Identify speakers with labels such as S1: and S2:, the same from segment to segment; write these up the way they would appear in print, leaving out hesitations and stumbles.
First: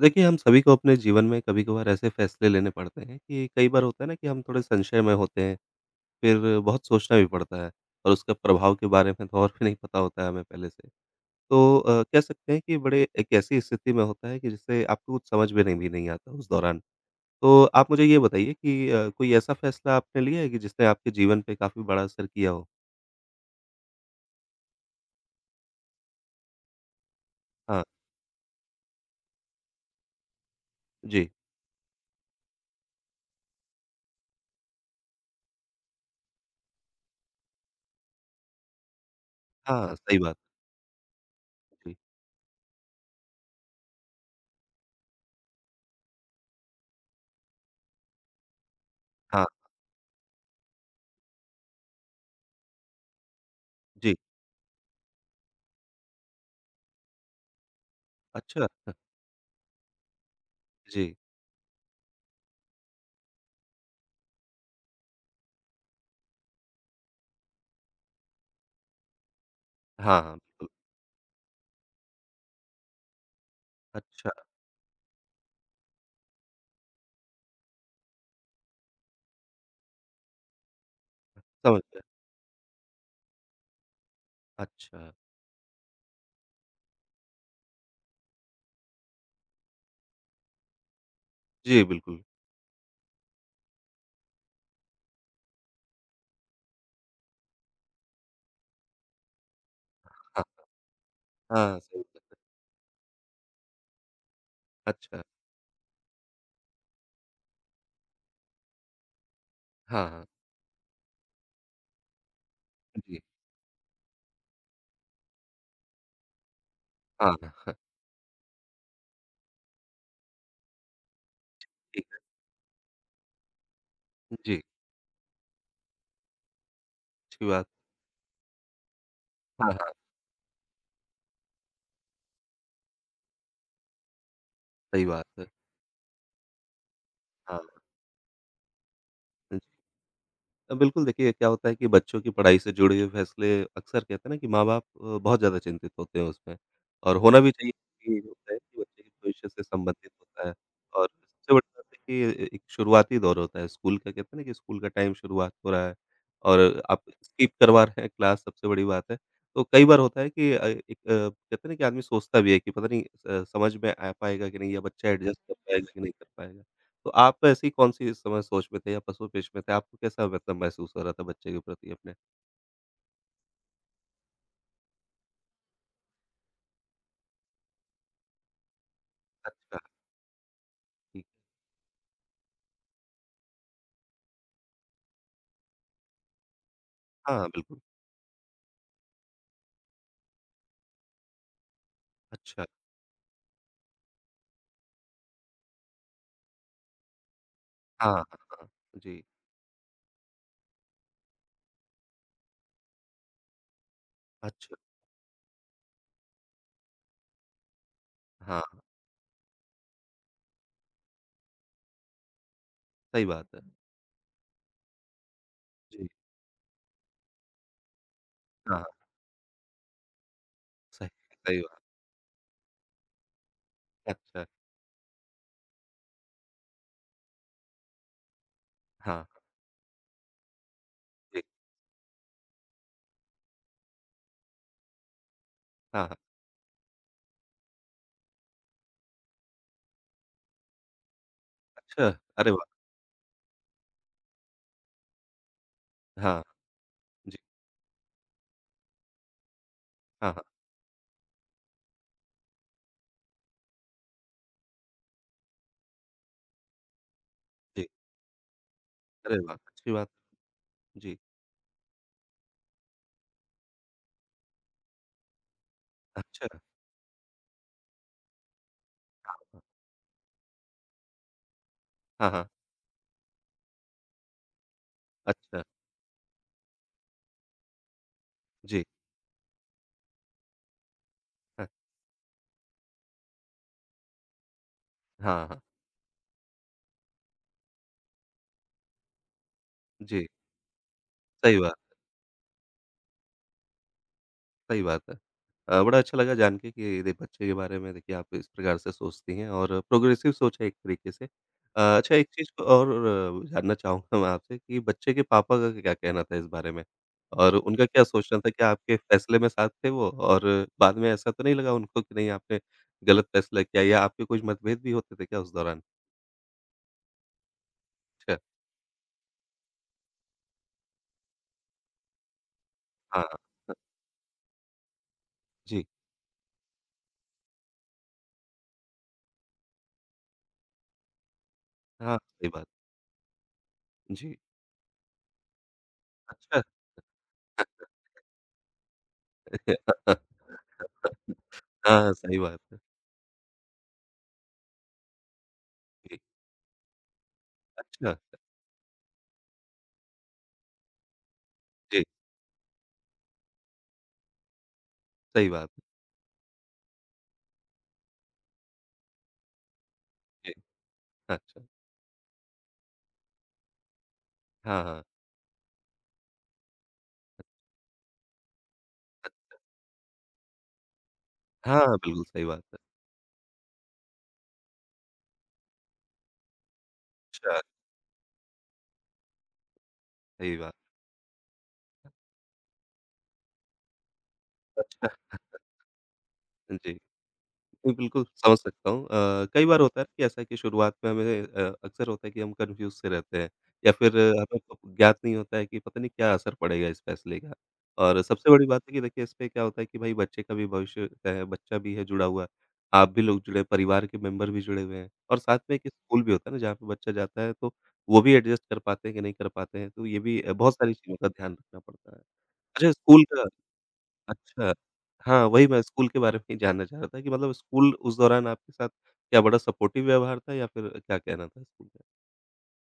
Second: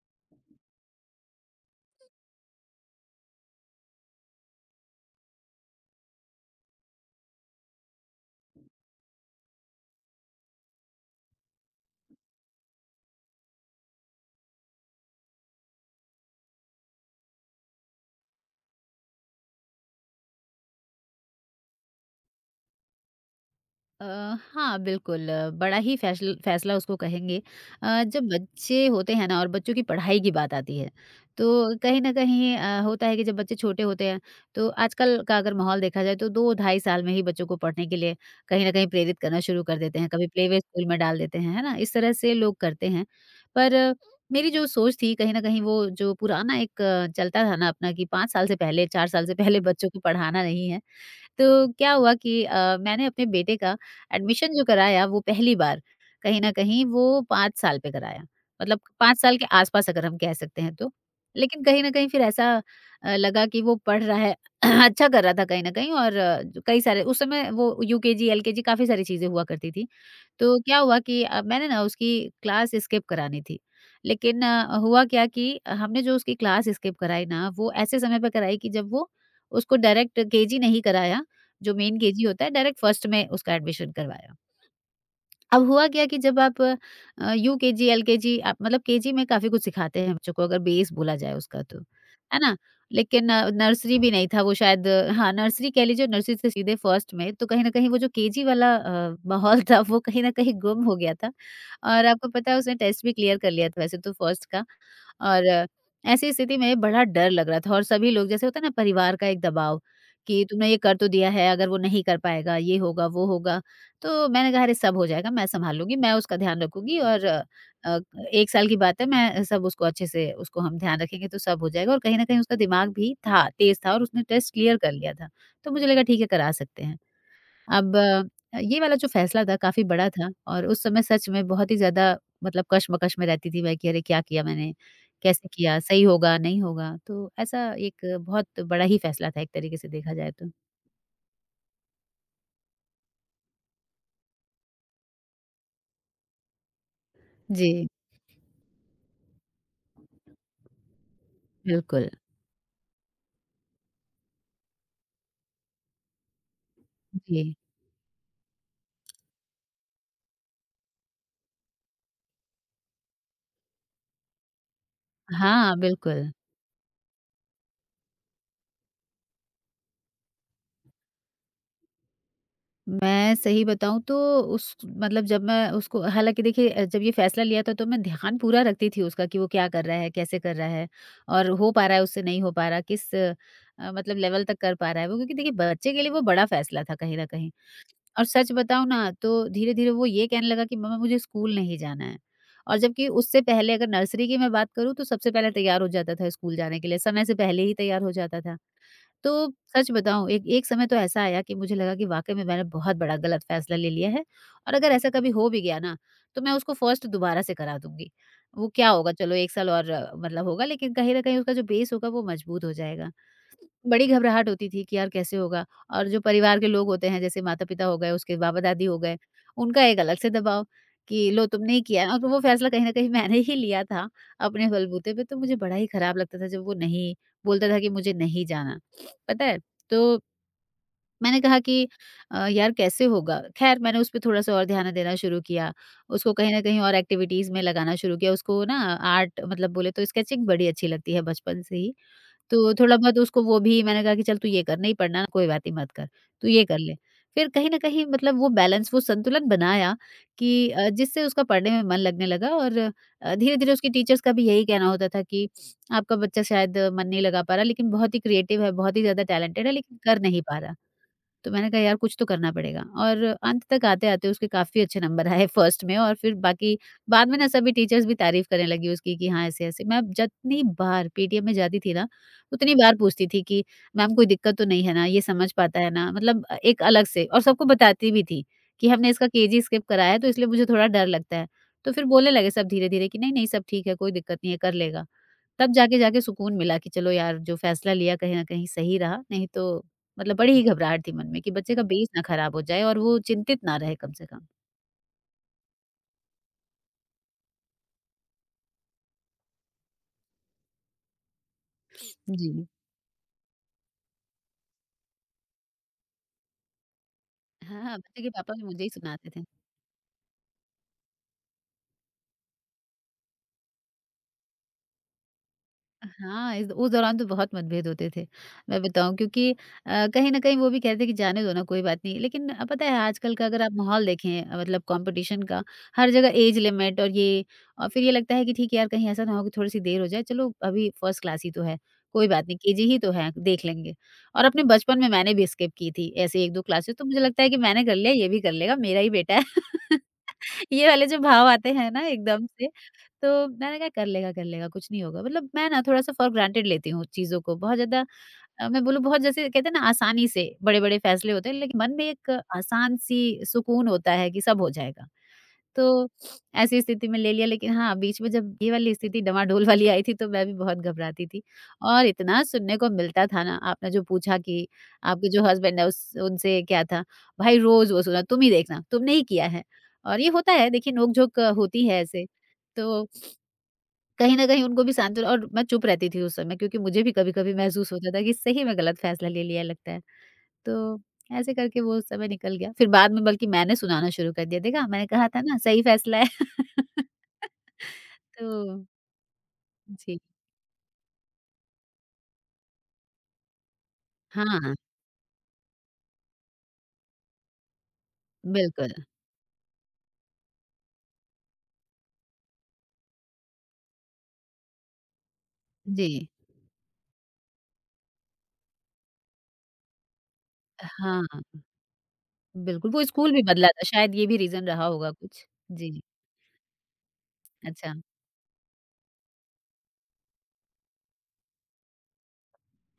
S1: देखिए, हम सभी को अपने जीवन में कभी-कभार ऐसे फैसले लेने पड़ते हैं कि कई बार होता है ना कि हम थोड़े संशय में होते हैं, फिर बहुत सोचना भी पड़ता है और उसका प्रभाव के बारे में तो और भी नहीं पता होता है हमें पहले से। तो कह सकते हैं कि बड़े एक ऐसी स्थिति में होता है कि जिससे आपको कुछ समझ में नहीं भी नहीं आता उस दौरान। तो आप मुझे ये बताइए कि कोई ऐसा फैसला आपने लिया है कि जिसने आपके जीवन पे काफ़ी बड़ा असर किया हो?
S2: अ, हाँ, बिल्कुल बड़ा ही फैसला उसको कहेंगे।
S1: हाँ,
S2: जब बच्चे होते हैं ना और बच्चों की पढ़ाई की बात आती है,
S1: जी।
S2: तो कहीं न कहीं होता है कि जब बच्चे छोटे होते हैं, तो आजकल का अगर माहौल देखा जाए तो 2 ढाई साल में ही बच्चों को पढ़ने के लिए कहीं न कहीं प्रेरित करना शुरू कर
S1: हाँ,
S2: देते हैं,
S1: सही
S2: कभी
S1: बात।
S2: प्ले वे स्कूल में डाल देते हैं, है ना? इस
S1: जी।
S2: तरह से लोग करते हैं। पर मेरी जो सोच थी कहीं न कहीं वो जो पुराना एक चलता था ना अपना कि 5 साल से पहले, 4 साल से
S1: हाँ,
S2: पहले बच्चों को पढ़ाना नहीं है। तो क्या हुआ कि मैंने अपने बेटे का
S1: जी।
S2: एडमिशन जो कराया वो पहली बार कहीं न कहीं वो 5 साल पे कराया।
S1: अच्छा।
S2: मतलब 5 साल के आस-पास अगर हम कह सकते हैं तो।
S1: जी।
S2: लेकिन कहीं न कहीं फिर ऐसा लगा कि वो पढ़ रहा है, अच्छा कर रहा था कहीं न कहीं, और जो कई सारे उस समय वो यूकेजी, एलकेजी काफ़ी सारी चीज़ें हुआ करती थी।
S1: हाँ, हाँ,
S2: तो
S1: बिल्कुल।
S2: क्या हुआ कि मैंने ना उसकी क्लास स्किप करानी थी।
S1: अच्छा,
S2: लेकिन हुआ क्या कि हमने जो उसकी क्लास स्किप कराई ना वो ऐसे समय पे कराई कि जब वो उसको डायरेक्ट केजी नहीं कराया, जो
S1: समझ
S2: मेन
S1: गया।
S2: केजी होता है, डायरेक्ट फर्स्ट में उसका एडमिशन करवाया।
S1: अच्छा।
S2: अब हुआ क्या कि जब आप यूकेजी, एलकेजी, आप मतलब केजी में काफ़ी कुछ सिखाते हैं बच्चों को, अगर बेस बोला जाए उसका तो,
S1: जी, बिल्कुल।
S2: है ना? लेकिन नर्सरी भी नहीं था वो शायद, हाँ, नर्सरी कह लीजिए, नर्सरी से सीधे फर्स्ट में, तो कहीं न कहीं वो जो केजी वाला माहौल था वो कहीं न कहीं
S1: हाँ,
S2: गुम हो गया था।
S1: हाँ, सही
S2: और
S1: बात
S2: आपको पता
S1: है।
S2: है उसने टेस्ट भी क्लियर कर लिया था वैसे तो, फर्स्ट का।
S1: अच्छा,
S2: और ऐसी स्थिति में बड़ा डर लग रहा था, और सभी लोग, जैसे होता है ना, परिवार का एक दबाव
S1: हाँ, हाँ।
S2: कि तुमने ये कर तो दिया है, अगर वो नहीं कर पाएगा ये होगा
S1: जी।
S2: वो होगा। तो मैंने कहा, अरे सब हो जाएगा, मैं संभाल लूंगी, मैं उसका ध्यान रखूंगी, और
S1: हाँ, हाँ,
S2: अ, एक साल की बात है, मैं सब उसको अच्छे से, उसको हम ध्यान रखेंगे तो सब हो जाएगा, और
S1: ठीक
S2: कहीं
S1: है।
S2: ना कहीं उसका दिमाग भी था, तेज था, और उसने टेस्ट
S1: जी,
S2: क्लियर कर लिया था। तो मुझे लगा ठीक है, करा सकते हैं।
S1: अच्छी बात।
S2: अब ये वाला जो फ़ैसला था
S1: हाँ,
S2: काफ़ी
S1: हाँ।
S2: बड़ा था, और उस समय सच में बहुत ही ज़्यादा मतलब कशमकश में रहती थी मैं कि अरे क्या किया मैंने?
S1: सही बात है।
S2: कैसे किया? सही होगा, नहीं होगा? तो
S1: हाँ।
S2: ऐसा एक बहुत बड़ा ही फ़ैसला था एक तरीके से देखा जाए तो।
S1: बिल्कुल देखिए क्या होता है कि बच्चों की पढ़ाई से जुड़े हुए फैसले अक्सर कहते हैं ना कि माँ-बाप बहुत ज़्यादा चिंतित होते हैं उसमें और होना भी चाहिए
S2: जी,
S1: कि होता है कि बच्चे के भविष्य से संबंधित होता है और सबसे बड़ी बात है
S2: बिल्कुल।
S1: कि ए एक शुरुआती दौर होता है स्कूल का कहते हैं ना कि स्कूल का टाइम शुरुआत हो रहा है और आप स्किप
S2: जी।
S1: करवा रहे हैं क्लास सबसे बड़ी बात है। तो कई बार होता है कि एक कहते हैं ना कि आदमी सोचता भी है कि पता नहीं समझ में आ पाएगा कि नहीं या बच्चा एडजस्ट कर
S2: हाँ,
S1: पाएगा कि नहीं
S2: बिल्कुल।
S1: कर पाएगा। तो आप ऐसी कौन-सी इस समय सोच में थे या पशु-पेश में थे? आपको कैसा मतलब महसूस हो रहा था बच्चे के प्रति अपने?
S2: मैं सही बताऊँ तो, उस मतलब जब मैं उसको, हालाँकि देखिए, जब ये फ़ैसला लिया था तो मैं ध्यान पूरा रखती थी उसका कि वो क्या
S1: अच्छा,
S2: कर रहा है, कैसे कर रहा है,
S1: ठीक है।
S2: और हो पा रहा है उससे, नहीं हो पा रहा, किस मतलब लेवल तक कर पा रहा है वो, क्योंकि देखिए बच्चे के लिए वो बड़ा फ़ैसला था कहीं न
S1: हाँ,
S2: कहीं।
S1: बिल्कुल।
S2: और सच बताऊँ ना तो धीरे-धीरे वो ये कहने लगा कि, "मम्मा मुझे स्कूल नहीं जाना है।"
S1: अच्छा,
S2: और जबकि उससे पहले अगर नर्सरी की मैं बात करूँ, तो सबसे पहले तैयार हो जाता था स्कूल जाने के लिए, समय से पहले ही तैयार हो
S1: हाँ,
S2: जाता था।
S1: हाँ। जी,
S2: तो सच बताऊँ, एक एक समय तो ऐसा आया कि मुझे लगा कि वाक़ई में मैंने बहुत बड़ा गलत फ़ैसला ले लिया है, और
S1: अच्छा,
S2: अगर ऐसा कभी हो भी गया ना, तो मैं उसको फ़र्स्ट दोबारा से करा दूँगी। वो
S1: हाँ,
S2: क्या होगा, चलो 1 साल और मतलब होगा, लेकिन कहीं न कहीं उसका जो बेस होगा वो मज़बूत हो जाएगा।
S1: सही बात है।
S2: बड़ी घबराहट होती थी कि यार कैसे होगा? और
S1: जी,
S2: जो परिवार के लोग होते हैं, जैसे माता-पिता हो गए, उसके
S1: हाँ,
S2: बाबा-दादी
S1: हाँ,
S2: हो गए, उनका एक अलग से दबाव
S1: सही
S2: कि लो
S1: सही
S2: तुमने ही
S1: बात
S2: किया है, और वो फ़ैसला कहीं न कहीं मैंने ही लिया था
S1: है। अच्छा,
S2: अपने बलबूते पे, तो मुझे बड़ा ही खराब लगता था जब वो नहीं बोलता था कि मुझे नहीं जाना,
S1: हाँ, हाँ,
S2: पता है? तो मैंने
S1: जी,
S2: कहा कि यार कैसे होगा? ख़ैर मैंने उस पे थोड़ा-सा और ध्यान देना शुरू किया,
S1: हाँ, हाँ।
S2: उसको कहीं न कहीं और एक्टिविटीज़ में लगाना शुरू किया, उसको ना आर्ट मतलब बोले तो स्केचिंग बड़ी अच्छी लगती है बचपन से ही,
S1: अच्छा, अरे वाह!
S2: तो थोड़ा बहुत उसको वो भी मैंने कहा कि चल तू ये कर, नहीं पढ़ना कोई बात नहीं मत कर,
S1: हाँ,
S2: तू ये कर ले।
S1: जी,
S2: फिर कहीं न कहीं मतलब वो बैलेंस, वो संतुलन बनाया
S1: हाँ, हाँ,
S2: कि जिससे उसका पढ़ने में मन लगने लगा, और धीरे-धीरे उसकी टीचर्स का भी यही कहना होता था कि आपका बच्चा शायद मन नहीं लगा पा रहा,
S1: जी।
S2: लेकिन बहुत ही क्रिएटिव है, बहुत ही ज़्यादा
S1: अरे वाह!
S2: टैलेंटेड है,
S1: अच्छी
S2: लेकिन
S1: बात
S2: कर नहीं पा रहा।
S1: है। जी,
S2: तो मैंने कहा यार कुछ तो करना पड़ेगा, और अंत तक आते-आते उसके काफ़ी अच्छे नंबर आए फर्स्ट में, और फिर
S1: अच्छा,
S2: बाकी बाद में ना सभी टीचर्स भी तारीफ करने लगी उसकी कि हाँ,
S1: हाँ,
S2: ऐसे-ऐसे। मैं जितनी बार पीटीएम में जाती थी ना,
S1: हाँ, हाँ,
S2: उतनी बार पूछती थी कि मैम कोई दिक्कत तो नहीं है ना? ये समझ
S1: अच्छा,
S2: पाता है ना? मतलब एक अलग से, और सबको बताती भी थी
S1: जी,
S2: कि हमने इसका केजी स्किप कराया है तो इसलिए मुझे थोड़ा डर लगता है।
S1: हाँ,
S2: तो फिर बोलने लगे सब धीरे-धीरे कि नहीं-नहीं सब ठीक है, कोई दिक्कत नहीं है, कर लेगा।
S1: हाँ, हाँ,
S2: तब जाके जाके सुकून मिला कि चलो यार, जो फैसला लिया कहीं न कहीं सही रहा, नहीं तो
S1: जी,
S2: मतलब बड़ी ही घबराहट थी मन में कि
S1: सही
S2: बच्चे
S1: बात।
S2: का बेस ना खराब हो जाए, और वो चिंतित ना रहे कम से कम।
S1: सही बात है। बड़ा अच्छा लगा जान के कि दे बच्चे के बारे में देखिए आप इस प्रकार से सोचती हैं और प्रोग्रेसिव सोच है एक तरीके से। अच्छा एक चीज़ को
S2: जी।
S1: और जानना चाहूँगा मैं आपसे कि बच्चे के पापा का क्या कहना था इस बारे में? और उनका
S2: हाँ,
S1: क्या
S2: बच्चे के
S1: सोचना था?
S2: पापा भी
S1: क्या
S2: मुझे ही
S1: आपके
S2: सुनाते
S1: फैसले
S2: थे।
S1: में साथ थे वो? और बाद में ऐसा तो नहीं लगा उनको कि नहीं आपने गलत फैसला किया या आपके कुछ मतभेद भी होते थे क्या उस दौरान?
S2: हाँ, इस उस दौरान तो बहुत मतभेद होते थे।
S1: अच्छा,
S2: मैं बताऊँ, क्योंकि कहीं न कहीं वो भी कहते कि जाने दो ना, कोई बात नहीं। लेकिन पता है,
S1: हाँ,
S2: आजकल का अगर आप
S1: हाँ।
S2: माहौल देखें, मतलब कॉम्पिटिशन का,
S1: जी,
S2: हर जगह ऐज लिमिट और ये, और फिर ये लगता है कि ठीक है यार, कहीं ऐसा ना हो कि थोड़ी-सी देर हो जाए, चलो अभी फर्स्ट क्लास ही तो है,
S1: हाँ,
S2: कोई बात
S1: सही
S2: नहीं,
S1: बात।
S2: केजी ही तो है, देख लेंगे।
S1: जी,
S2: और अपने बचपन में मैंने भी स्किप की थी ऐसे 1-2
S1: अच्छा।
S2: क्लासेस, तो मुझे लगता है कि मैंने कर लिया ये भी कर लेगा, मेरा ही बेटा है। ये वाले जो भाव आते हैं ना
S1: हाँ, सही
S2: एकदम
S1: बात
S2: से।
S1: है।
S2: तो मैंने कहा कर लेगा, कुछ नहीं होगा। मतलब मैं ना थोड़ा-सा
S1: जी,
S2: फॉर ग्रांटेड लेती हूँ चीज़ों को, बहुत ज़्यादा।
S1: अच्छा।
S2: मैं बोलूँ बहुत, जैसे कहते हैं ना, आसानी से बड़े-बड़े फैसले होते हैं, लेकिन मन
S1: जी,
S2: में एक आसान-सी सुकून होता है कि सब हो जाएगा।
S1: सही बात है।
S2: तो ऐसी स्थिति में ले लिया, लेकिन हाँ, बीच में जब ये वाली स्थिति डमाडोल वाली आई थी तो मैं भी
S1: जी।
S2: बहुत घबराती थी,
S1: अच्छा।
S2: और इतना सुनने को मिलता था ना, आपने जो पूछा कि
S1: हाँ, हाँ।
S2: आपके जो हस्बैंड है उस उनसे क्या था? भाई रोज़ वो सुना, "तुम ही देखना, तुमने ही किया है।" और ये होता है, देखिए नोक-झोंक होती
S1: हाँ,
S2: है
S1: बिल्कुल
S2: ऐसे,
S1: सही बात है।
S2: तो कहीं न कहीं उनको भी सांत्वना। और मैं चुप रहती थी उस समय, क्योंकि मुझे भी कभी-कभी
S1: अच्छा,
S2: महसूस होता था कि सही में गलत फ़ैसला ले लिया लगता है।
S1: सही बात।
S2: तो ऐसे करके वो समय निकल गया। फिर बाद में बल्कि मैंने सुनाना शुरू कर दिया, देखा मैंने
S1: अच्छा,
S2: कहा था ना सही फ़ैसला है।
S1: जी। जी, बिल्कुल
S2: तो।
S1: समझ सकता हूँ। कई बार होता है
S2: जी।
S1: कि ऐसा कि शुरुआत में हमें अक्सर होता है कि हम कन्फ्यूज़ से रहते हैं या फिर हमें
S2: हाँ,
S1: तो ज्ञात नहीं होता है कि पता नहीं क्या असर पड़ेगा इस फ़ैसले का। और सबसे बड़ी बात
S2: बिल्कुल।
S1: है कि देखिए इसपे क्या होता है कि भाई बच्चे का भी भविष्य है, बच्चा भी है जुड़ा हुआ, आप भी लोग जुड़े, परिवार के मेंबर भी जुड़े हुए हैं और साथ में एक
S2: जी।
S1: स्कूल भी होता है ना जहाँ पे बच्चा जाता है तो वो भी एडजस्ट कर पाते हैं कि नहीं कर पाते हैं, तो ये भी बहुत सारी चीज़ों का ध्यान
S2: हाँ,
S1: रखना पड़ता है।
S2: बिल्कुल,
S1: अच्छा
S2: वो
S1: स्कूल
S2: स्कूल भी
S1: का
S2: बदला था शायद, ये भी रीज़न
S1: अच्छा।
S2: रहा होगा कुछ।
S1: हाँ, वही मैं
S2: जी,
S1: स्कूल के बारे में ही जानना चाह रहा था कि मतलब
S2: अच्छा।
S1: स्कूल उस दौरान आपके साथ क्या बड़ा सपोर्टिव व्यवहार था या फिर क्या कहना था स्कूल का?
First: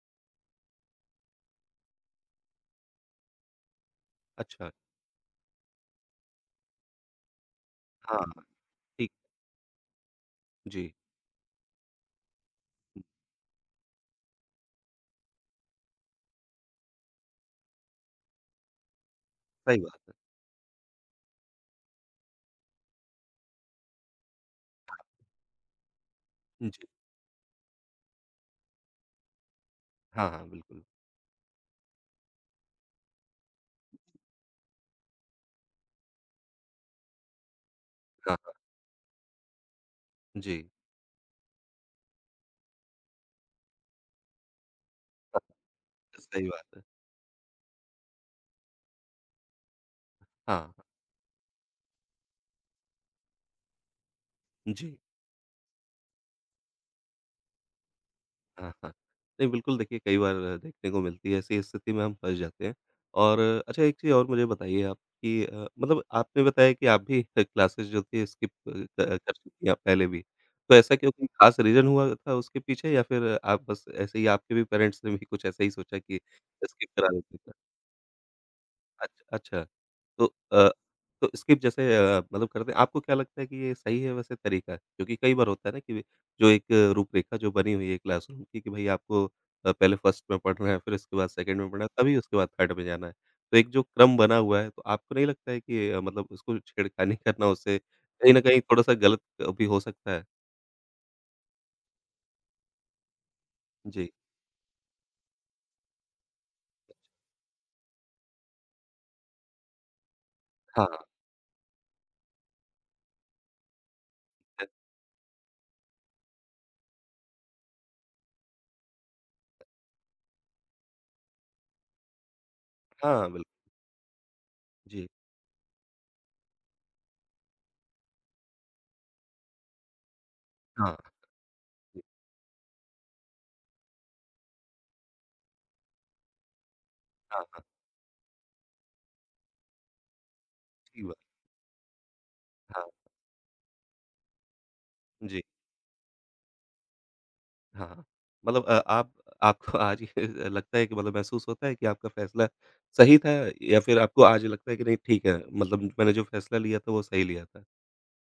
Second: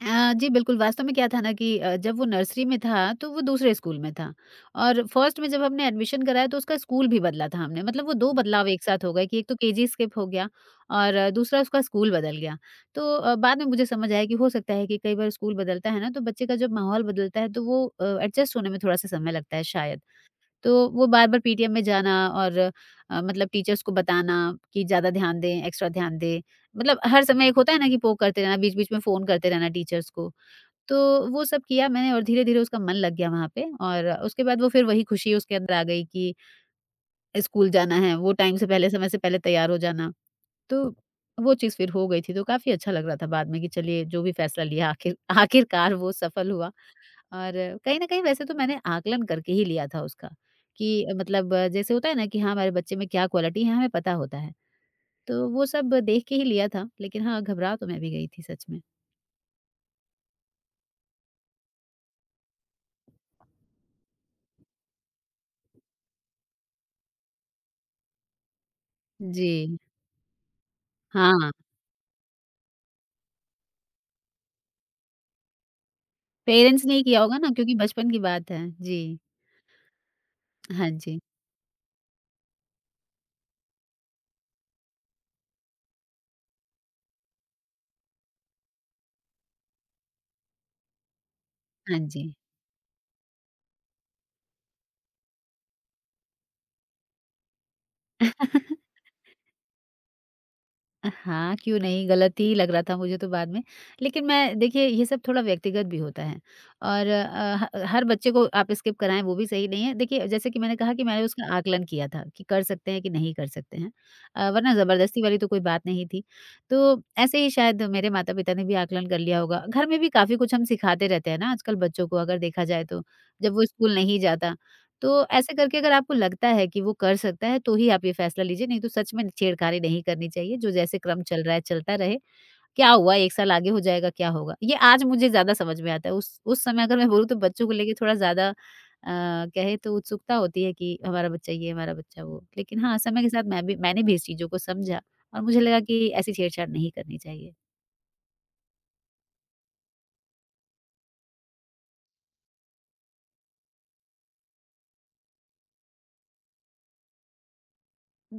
S2: जी बिल्कुल, वास्तव में क्या था ना कि जब वो नर्सरी में था, तो वो दूसरे स्कूल में था,
S1: अच्छा,
S2: और फर्स्ट में जब हमने एडमिशन कराया तो उसका स्कूल भी बदला था हमने, मतलब वो
S1: हाँ,
S2: 2 बदलाव एक साथ हो
S1: ठीक,
S2: गए कि एक तो केजी स्किप हो गया,
S1: जी,
S2: और दूसरा उसका स्कूल बदल गया। तो बाद में मुझे समझ आया कि हो सकता है कि कई बार स्कूल बदलता है ना, तो बच्चे का जब माहौल बदलता है तो वो एडजस्ट होने में थोड़ा-सा समय लगता है
S1: सही बात
S2: शायद।
S1: है।
S2: तो वो बार-बार पीटीएम में जाना, और मतलब टीचर्स को बताना कि ज़्यादा ध्यान दें, एक्स्ट्रा ध्यान दें।
S1: जी,
S2: मतलब हर समय एक होता है ना कि पोक करते रहना, बीच-बीच में फ़ोन करते रहना टीचर्स
S1: हाँ,
S2: को।
S1: हाँ, बिल्कुल।
S2: तो वो सब किया मैंने, और धीरे-धीरे उसका मन लग गया वहाँ पे, और उसके बाद वो फिर वही खुशी उसके अंदर आ गई कि स्कूल जाना है, वो
S1: हाँ, हाँ,
S2: टाइम से पहले, समय से पहले तैयार हो जाना।
S1: जी,
S2: तो वो चीज़ फिर हो गई थी, तो काफ़ी अच्छा लग रहा था बाद में कि चलिए जो भी फैसला लिया, आखिर
S1: हाँ,
S2: आखिरकार वो
S1: सही
S2: सफल हुआ।
S1: बात है।
S2: और कहीं न कहीं वैसे तो मैंने आकलन करके ही लिया था उसका,
S1: हाँ, हाँ,
S2: कि मतलब जैसे होता है ना कि हाँ, हमारे बच्चे में क्या क्वालिटी है, हमें पता होता है।
S1: जी।
S2: तो वो सब देख के ही लिया था, लेकिन हाँ, घबरा तो मैं भी गई थी सच
S1: हाँ,
S2: में।
S1: हाँ। नहीं बिल्कुल देखिए कई बार देखने को मिलती है ऐसी स्थिति में हम फँस जाते हैं। और अच्छा एक चीज़ और मुझे बताइए आप कि मतलब आपने बताया कि आप भी क्लासेस जो थी स्किप कर चुकी हैं
S2: जी,
S1: आप पहले भी। तो ऐसा क्यों कोई
S2: हाँ,
S1: ख़ास रीज़न हुआ था उसके पीछे या फिर आप बस ऐसे ही आपके भी पेरेंट्स ने भी कुछ ऐसा ही सोचा कि
S2: पेरेंट्स
S1: स्किप
S2: ने ही
S1: करा
S2: किया होगा
S1: देते
S2: ना
S1: हैं?
S2: क्योंकि बचपन की बात है। जी।
S1: अच्छा। तो अ,
S2: हाँ जी,
S1: स्किप जैसे मतलब करते हैं, आपको क्या लगता है कि ये सही है वैसे तरीका? क्योंकि कई बार होता है ना कि जो एक रूपरेखा जो बनी हुई है क्लासरूम की कि भई आपको पहले फर्स्ट में पढ़ना है, फिर उसके बाद सेकंड में पढ़ना है,
S2: हाँ
S1: तभी
S2: जी।
S1: उसके बाद थर्ड में जाना है। तो एक जो क्रम बना हुआ है, तो आपको नहीं लगता है कि मतलब उसको छेड़खानी करना उससे कहीं न कहीं थोड़ा-सा गलत भी हो सकता है?
S2: हाँ, क्यों नहीं, गलत ही लग रहा था मुझे तो बाद में।
S1: जी।
S2: लेकिन मैं देखिए ये सब थोड़ा व्यक्तिगत भी होता है और ह हर बच्चे को आप स्किप कराएँ वो भी सही नहीं है। देखिए जैसे कि मैंने कहा
S1: हाँ,
S2: कि मैंने उसका आकलन किया था कि कर सकते हैं कि नहीं कर सकते हैं। वरना ज़बरदस्ती वाली तो कोई बात नहीं थी। तो ऐसे ही शायद मेरे माता-पिता ने भी आकलन कर लिया होगा। घर में भी काफ़ी कुछ हम सिखाते रहते हैं ना आजकल बच्चों को अगर देखा जाए तो,
S1: हाँ, बिल्कुल।
S2: जब वो स्कूल नहीं जाता।
S1: जी।
S2: तो ऐसे करके अगर आपको लगता है कि वो कर सकता है, तो ही आप ये फैसला लीजिए, नहीं तो सच में छेड़खानी नहीं करनी चाहिए। जो
S1: हाँ,
S2: जैसे क्रम चल रहा है, चलता
S1: जी।
S2: रहे। क्या हुआ 1 साल आगे हो जाएगा, क्या होगा? ये आज मुझे ज़्यादा समझ में आता है। उस समय अगर मैं बोलूँ तो
S1: हाँ, हाँ,
S2: बच्चों को लेके थोड़ा ज़्यादा कहें तो उत्सुकता होती है कि
S1: ठीक बात।
S2: हमारा बच्चा ये, हमारा बच्चा वो। लेकिन
S1: हाँ,
S2: हाँ, समय के साथ मैंने भी इस चीज़ों को समझा और
S1: जी।
S2: मुझे लगा कि ऐसी छेड़छाड़ नहीं करनी चाहिए।
S1: हाँ, मतलब आप आपको आज ये लगता है कि मतलब महसूस होता है कि आपका फैसला सही था या फिर आपको आज लगता है कि नहीं ठीक है, मतलब मैंने जो फैसला लिया था वो सही लिया था।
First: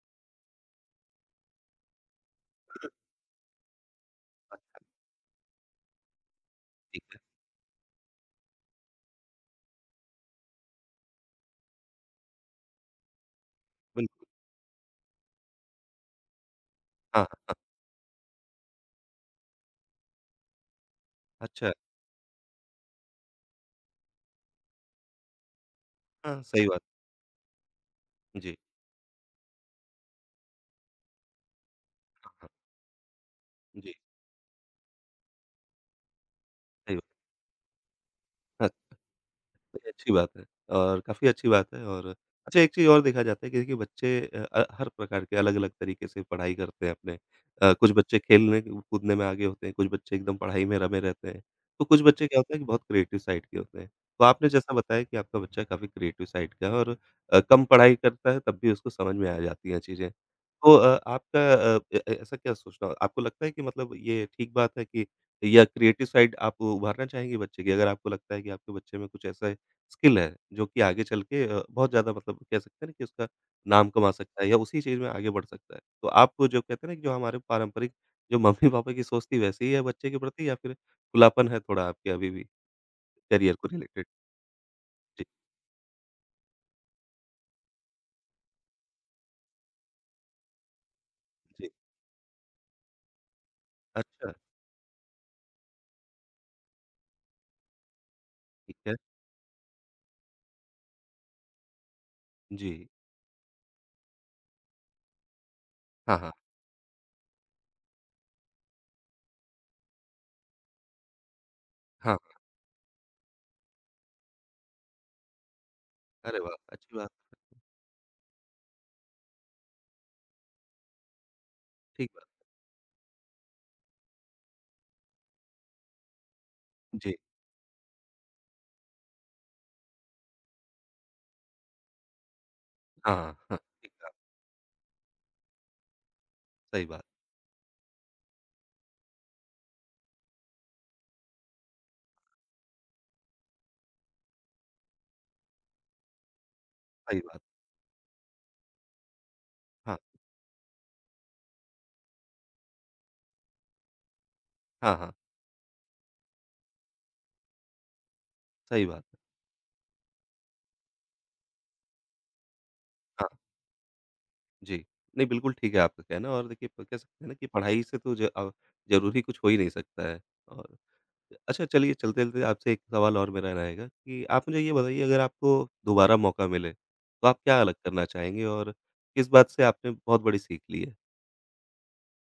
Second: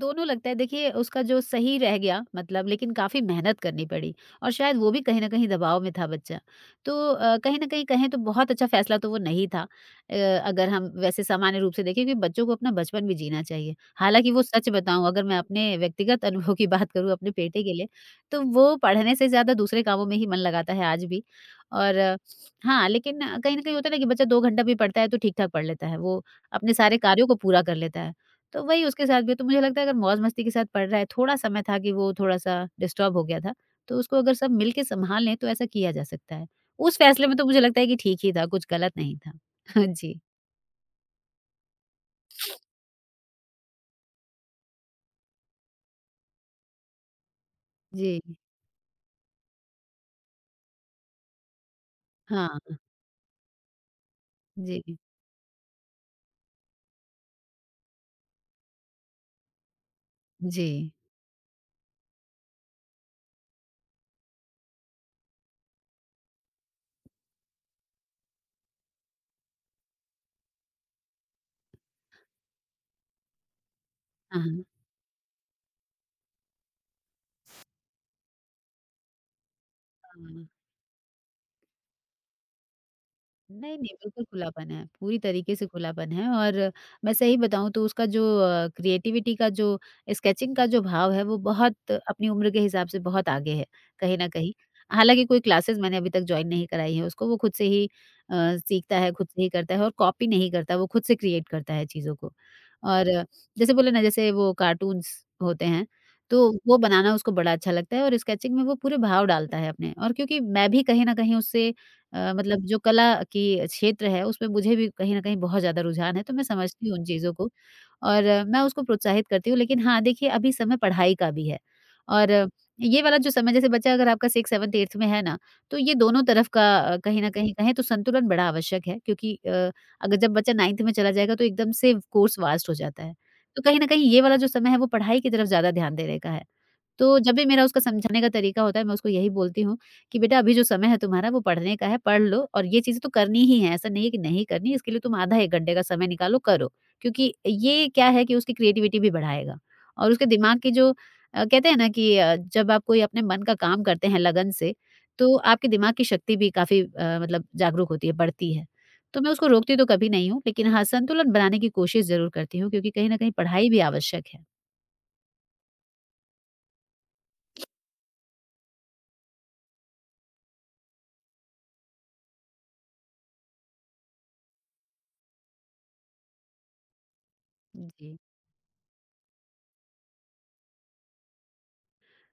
S2: दोनों लगता है, देखिए उसका जो सही रह गया मतलब, लेकिन काफ़ी मेहनत करनी पड़ी और शायद वो भी कहीं न कहीं दबाव में था बच्चा। तो
S1: ठीक है,
S2: कहीं न कहीं कहें तो बहुत अच्छा फ़ैसला तो वो नहीं था। अगर हम वैसे सामान्य रूप से देखें कि बच्चों को अपना बचपन भी जीना चाहिए।
S1: बिल्कुल।
S2: हालाँकि वो सच बताऊँ अगर मैं अपने व्यक्तिगत अनुभव की बात करूँ
S1: हाँ,
S2: अपने
S1: हाँ,
S2: बेटे के लिए, तो वो पढ़ने से ज़्यादा दूसरे कामों में ही मन लगाता है आज भी।
S1: अच्छा,
S2: और हाँ, लेकिन कहीं न कहीं होता है ना कि बच्चा 2 घंटा भी पढ़ता है तो ठीक-ठाक पढ़ लेता है। वो
S1: हाँ, सही
S2: अपने
S1: बात।
S2: सारे कार्यों को पूरा कर लेता है।
S1: जी,
S2: तो वही उसके साथ भी तो मुझे लगता है अगर मौज-मस्ती के साथ पढ़ रहा है, थोड़ा समय था कि वो
S1: हाँ,
S2: थोड़ा-सा डिस्टर्ब हो गया था,
S1: जी,
S2: तो उसको अगर सब मिल के सँभाल लें तो ऐसा किया जा सकता है। उस
S1: सही बात।
S2: फैसले में तो मुझे लगता है कि ठीक ही था, कुछ गलत नहीं था।
S1: नहीं, अच्छी
S2: जी,
S1: बात है और काफ़ी अच्छी बात है और अच्छा एक चीज़ और देखा जाता है कि देखिए बच्चे हर प्रकार के अलग-अलग तरीके से पढ़ाई करते हैं अपने कुछ बच्चे
S2: जी।
S1: खेलने कूदने में आगे होते हैं, कुछ बच्चे एकदम पढ़ाई में रमे रहते हैं, तो कुछ बच्चे क्या होता है कि
S2: हाँ,
S1: बहुत क्रिएटिव साइड के होते हैं। तो आपने जैसा
S2: जी,
S1: बताया कि आपका बच्चा काफ़ी क्रिएटिव साइड का है और कम पढ़ाई करता है तब भी उसको समझ में आ जाती हैं चीज़ें।
S2: जी।
S1: तो आपका ए ए ऐसा क्या सोचना आपको लगता है कि मतलब ये ठीक बात है कि या क्रिएटिव साइड आप उभारना चाहेंगे बच्चे की? अगर आपको लगता है कि आपके बच्चे में कुछ ऐसा स्किल है, जो कि आगे चल के बहुत ज़्यादा मतलब कह सकते हैं ना कि उसका नाम कमा
S2: हाँ,
S1: सकता है या
S2: हाँ,
S1: उसी चीज़ में आगे बढ़ सकता है। तो आपको जो कहते हैं ना कि जो हमारे पारंपरिक जो मम्मी-पापा की सोच थी वैसे ही है बच्चे के
S2: हाँ।
S1: प्रति या फिर खुलापन है थोड़ा आपके अभी भी करियर को
S2: नहीं, नहीं,
S1: रिलेटेड?
S2: बिल्कुल खुलापन है, पूरी
S1: जी,
S2: तरीके से खुलापन है और मैं सही बताऊँ तो उसका जो क्रिएटिविटी का जो स्केचिंग का जो भाव है, वो
S1: जी।
S2: बहुत अपनी उम्र के हिसाब से बहुत आगे है, कहीं न
S1: अच्छा,
S2: कहीं। हालाँकि कोई क्लासेस मैंने अभी तक जॉइन नहीं कराई है उसको, वो खुद से ही
S1: ठीक है।
S2: सीखता है, खुद से ही करता है और कॉपी नहीं करता, वो खुद से क्रिएट करता है चीज़ों को।
S1: जी।
S2: और जैसे बोले ना, जैसे वो कार्टून्स होते हैं,
S1: हाँ, हाँ।
S2: तो वो बनाना उसको बड़ा अच्छा लगता है और स्केचिंग में वो पूरे भाव डालता है अपने, और क्योंकि मैं भी कहीं न कहीं उससे
S1: हाँ, हाँ।
S2: मतलब जो कला की क्षेत्र है उसमें मुझे भी कहीं न कहीं बहुत ज़्यादा रुझान है, तो
S1: अरे
S2: मैं
S1: वाह!
S2: समझती
S1: अच्छी
S2: हूँ उन
S1: बात,
S2: चीज़ों को और मैं उसको प्रोत्साहित करती हूँ। लेकिन हाँ, देखिए अभी समय पढ़ाई का भी है
S1: ठीक
S2: और
S1: बात।
S2: ये वाला जो समय जैसे बच्चा अगर आपका 6th, 7th, 8th में है ना, तो ये दोनों तरफ का
S1: जी।
S2: कहीं न कहीं कहें तो संतुलन बड़ा आवश्यक है, क्योंकि अगर जब बच्चा 9th में चला जाएगा तो एकदम से कोर्स वास्ट हो जाता है।
S1: हाँ, हाँ। हाँ,
S2: तो कहीं न
S1: ठीक
S2: कहीं
S1: कहा।
S2: ये वाला जो समय है वो पढ़ाई की तरफ ज़्यादा ध्यान देने का है।
S1: सही बात,
S2: तो जब भी मेरा उसका समझाने का तरीका होता है मैं उसको यही बोलती हूँ कि बेटा, अभी जो समय है तुम्हारा वो पढ़ने का है, पढ़ लो, और ये चीज़ें तो करनी ही है, ऐसा नहीं है कि नहीं करनी, इसके लिए तुम आधा 1 घंटे का समय निकालो, करो।
S1: सही
S2: क्योंकि
S1: बात।
S2: ये क्या है कि उसकी क्रिएटिविटी भी बढ़ाएगा
S1: हाँ।
S2: और उसके दिमाग की जो कहते हैं ना कि जब आप कोई अपने मन का काम करते हैं लगन से,
S1: हाँ, हाँ।
S2: तो आपके दिमाग की शक्ति भी काफ़ी मतलब जागरूक होती है, बढ़ती है।
S1: सही बात है।
S2: तो मैं उसको रोकती तो कभी नहीं हूँ, लेकिन हाँ, संतुलन बनाने की कोशिश ज़रूर करती हूँ क्योंकि कहीं न
S1: हाँ।
S2: कहीं पढ़ाई भी आवश्यक है।
S1: जी। नहीं, बिल्कुल ठीक है आपका कहना और देखिए प कह सकते हैं ना कि पढ़ाई से तो ज़रूरी कुछ हो ही नहीं सकता है और अच्छा चलिए चलते-चलते आपसे एक सवाल और मेरा रहेगा कि आप मुझे ये बताइए अगर आपको दोबारा मौका मिले, तो आप क्या अलग करना
S2: जी।
S1: चाहेंगे और किस बात से आपने बहुत बड़ी सीख ली है?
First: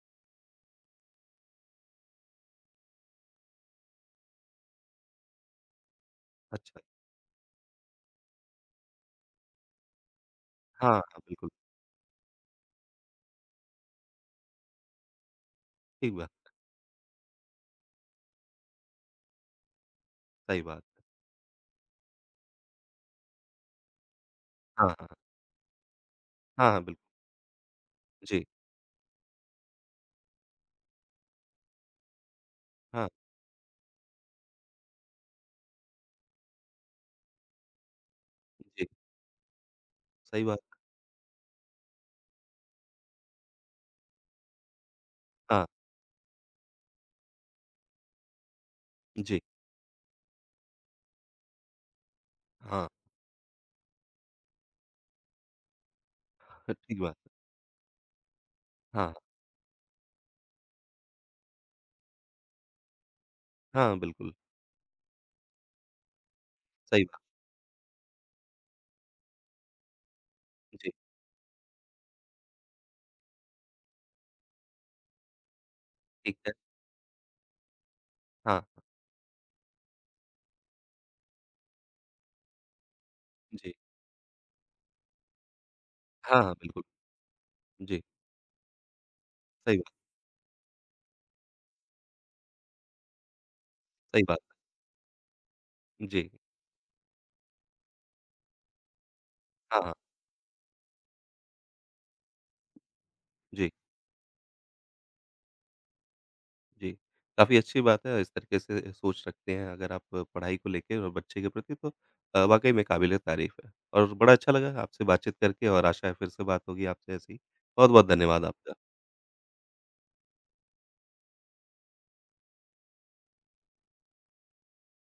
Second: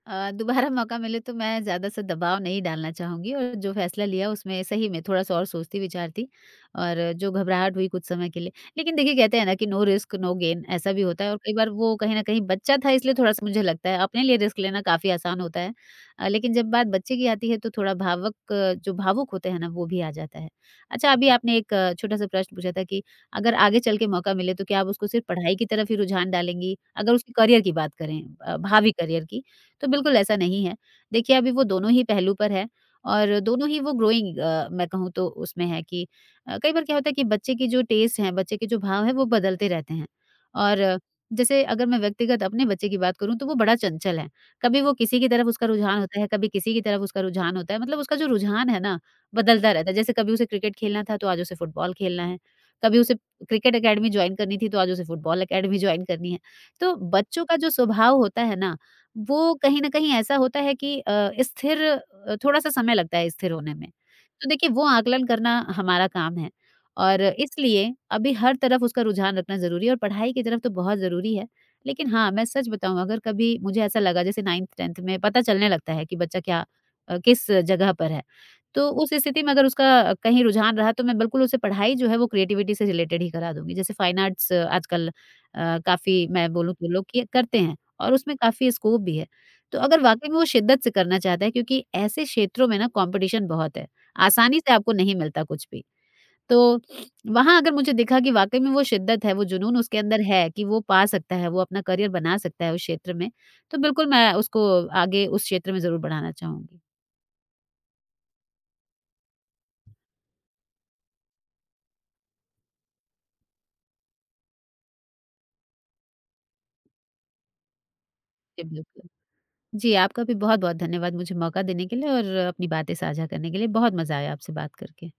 S2: दोबारा मौका मिले तो मैं ज़्यादा सा दबाव नहीं डालना चाहूँगी, और जो फ़ैसला लिया उसमें सही में थोड़ा-सा और सोचती विचारती,
S1: अच्छा
S2: और जो घबराहट हुई कुछ समय के लिए, लेकिन देखिए कहते हैं ना कि नो रिस्क नो गेन, ऐसा
S1: हाँ, हाँ,
S2: भी
S1: हाँ,
S2: होता है, और
S1: बिल्कुल,
S2: कई बार वो कहीं न कहीं बच्चा था इसलिए थोड़ा-सा मुझे लगता है अपने लिए रिस्क लेना काफ़ी आसान होता है।
S1: ठीक बात,
S2: लेकिन जब बात बच्चे की आती है तो थोड़ा जो भावुक होते हैं ना वो भी आ जाता है।
S1: सही बात है।
S2: अच्छा, अभी आपने एक छोटा-सा प्रश्न पूछा था कि अगर आगे चल के मौका मिले तो क्या आप
S1: हाँ,
S2: उसको
S1: हाँ।
S2: सिर्फ पढ़ाई की तरफ ही रुझान
S1: हाँ,
S2: डालेंगी?
S1: हाँ, बिल्कुल,
S2: अगर उसके करियर की बात करें,
S1: जी।
S2: भावी करियर की, तो बिल्कुल ऐसा नहीं है। देखिए अभी वो दोनों ही पहलू पर है
S1: हाँ,
S2: और दोनों ही वो ग्रोइंग मैं कहूँ तो उसमें है कि कई बार क्या होता है कि बच्चे की जो टेस्ट है, बच्चे के जो
S1: जी,
S2: भाव है वो बदलते रहते हैं।
S1: सही बात
S2: और जैसे अगर मैं व्यक्तिगत अपने बच्चे की बात करूँ तो वो बड़ा चंचल है। कभी वो किसी की तरफ उसका
S1: हाँ,
S2: रुझान होता है, कभी किसी की तरफ उसका रुझान होता है। मतलब उसका जो रुझान है ना,
S1: जी,
S2: बदलता रहता है। जैसे कभी उसे क्रिकेट खेलना था तो आज उसे फुटबॉल खेलना है।
S1: हाँ,
S2: कभी उसे क्रिकेट अकेडमी जॉइन करनी थी तो आज उसे फुटबॉल अकेडमी जॉइन करनी है। तो
S1: ठीक बात है।
S2: बच्चों का जो स्वभाव होता है ना,
S1: हाँ,
S2: वो कहीं न कहीं ऐसा होता है कि थोड़ा-सा समय लगता है स्थिर होने में।
S1: हाँ, बिल्कुल,
S2: तो देखिए वो आकलन करना हमारा काम है,
S1: सही
S2: और
S1: बात,
S2: इसलिए अभी हर तरफ उसका रुझान रखना ज़रूरी है, और पढ़ाई की तरफ तो
S1: जी,
S2: बहुत ज़रूरी है। लेकिन हाँ, मैं सच बताऊँ अगर कभी मुझे ऐसा लगा, जैसे 9th-10th में पता चलने लगता है कि
S1: ठीक
S2: बच्चा
S1: है।
S2: क्या, किस जगह पर है।
S1: हाँ,
S2: तो उस स्थिति में अगर उसका कहीं रुझान रहा तो मैं बिल्कुल उसे पढ़ाई जो है वो क्रिएटिविटी से रिलेटेड ही करा दूँगी।
S1: जी।
S2: जैसे फाइन आर्ट्स आजकल काफ़ी
S1: हाँ,
S2: मैं
S1: हाँ,
S2: बोलूँ
S1: बिल्कुल,
S2: तो लोग कि करते हैं।
S1: जी।
S2: और उसमें काफ़ी स्कोप भी है।
S1: सही
S2: तो
S1: बात
S2: अगर वाक़ई में वो शिद्दत से करना चाहता है, क्योंकि ऐसे क्षेत्रों में ना कॉम्पिटिशन बहुत है,
S1: सही बात
S2: आसानी से आपको नहीं मिलता कुछ भी।
S1: है। जी।
S2: तो वहाँ अगर मुझे दिखा कि वाक़ई में वो शिद्दत है, वो जुनून
S1: हाँ, हाँ।
S2: उसके अंदर है कि वो पा सकता है, वो अपना करियर बना सकता है उस क्षेत्र में,
S1: जी,
S2: तो बिल्कुल मैं उसको आगे उस क्षेत्र में ज़रूर बढ़ाना चाहूँगी।
S1: जी। काफ़ी अच्छी बात है इस तरीके से सोच रखते हैं अगर आप पढ़ाई को लेके और बच्चे के प्रति तो वाक़ई में काबिल-ए-तारीफ़ है और बड़ा अच्छा लगा आपसे बातचीत करके और आशा है फिर से बात होगी आपसे ऐसे ही। बहुत-बहुत धन्यवाद
S2: जी,
S1: आपका।
S2: बिल्कुल। जी, आपका भी बहुत-बहुत धन्यवाद मुझे मौका देने के लिए और अपनी बातें साझा करने के लिए। बहुत मज़ा आया आपसे बात करके।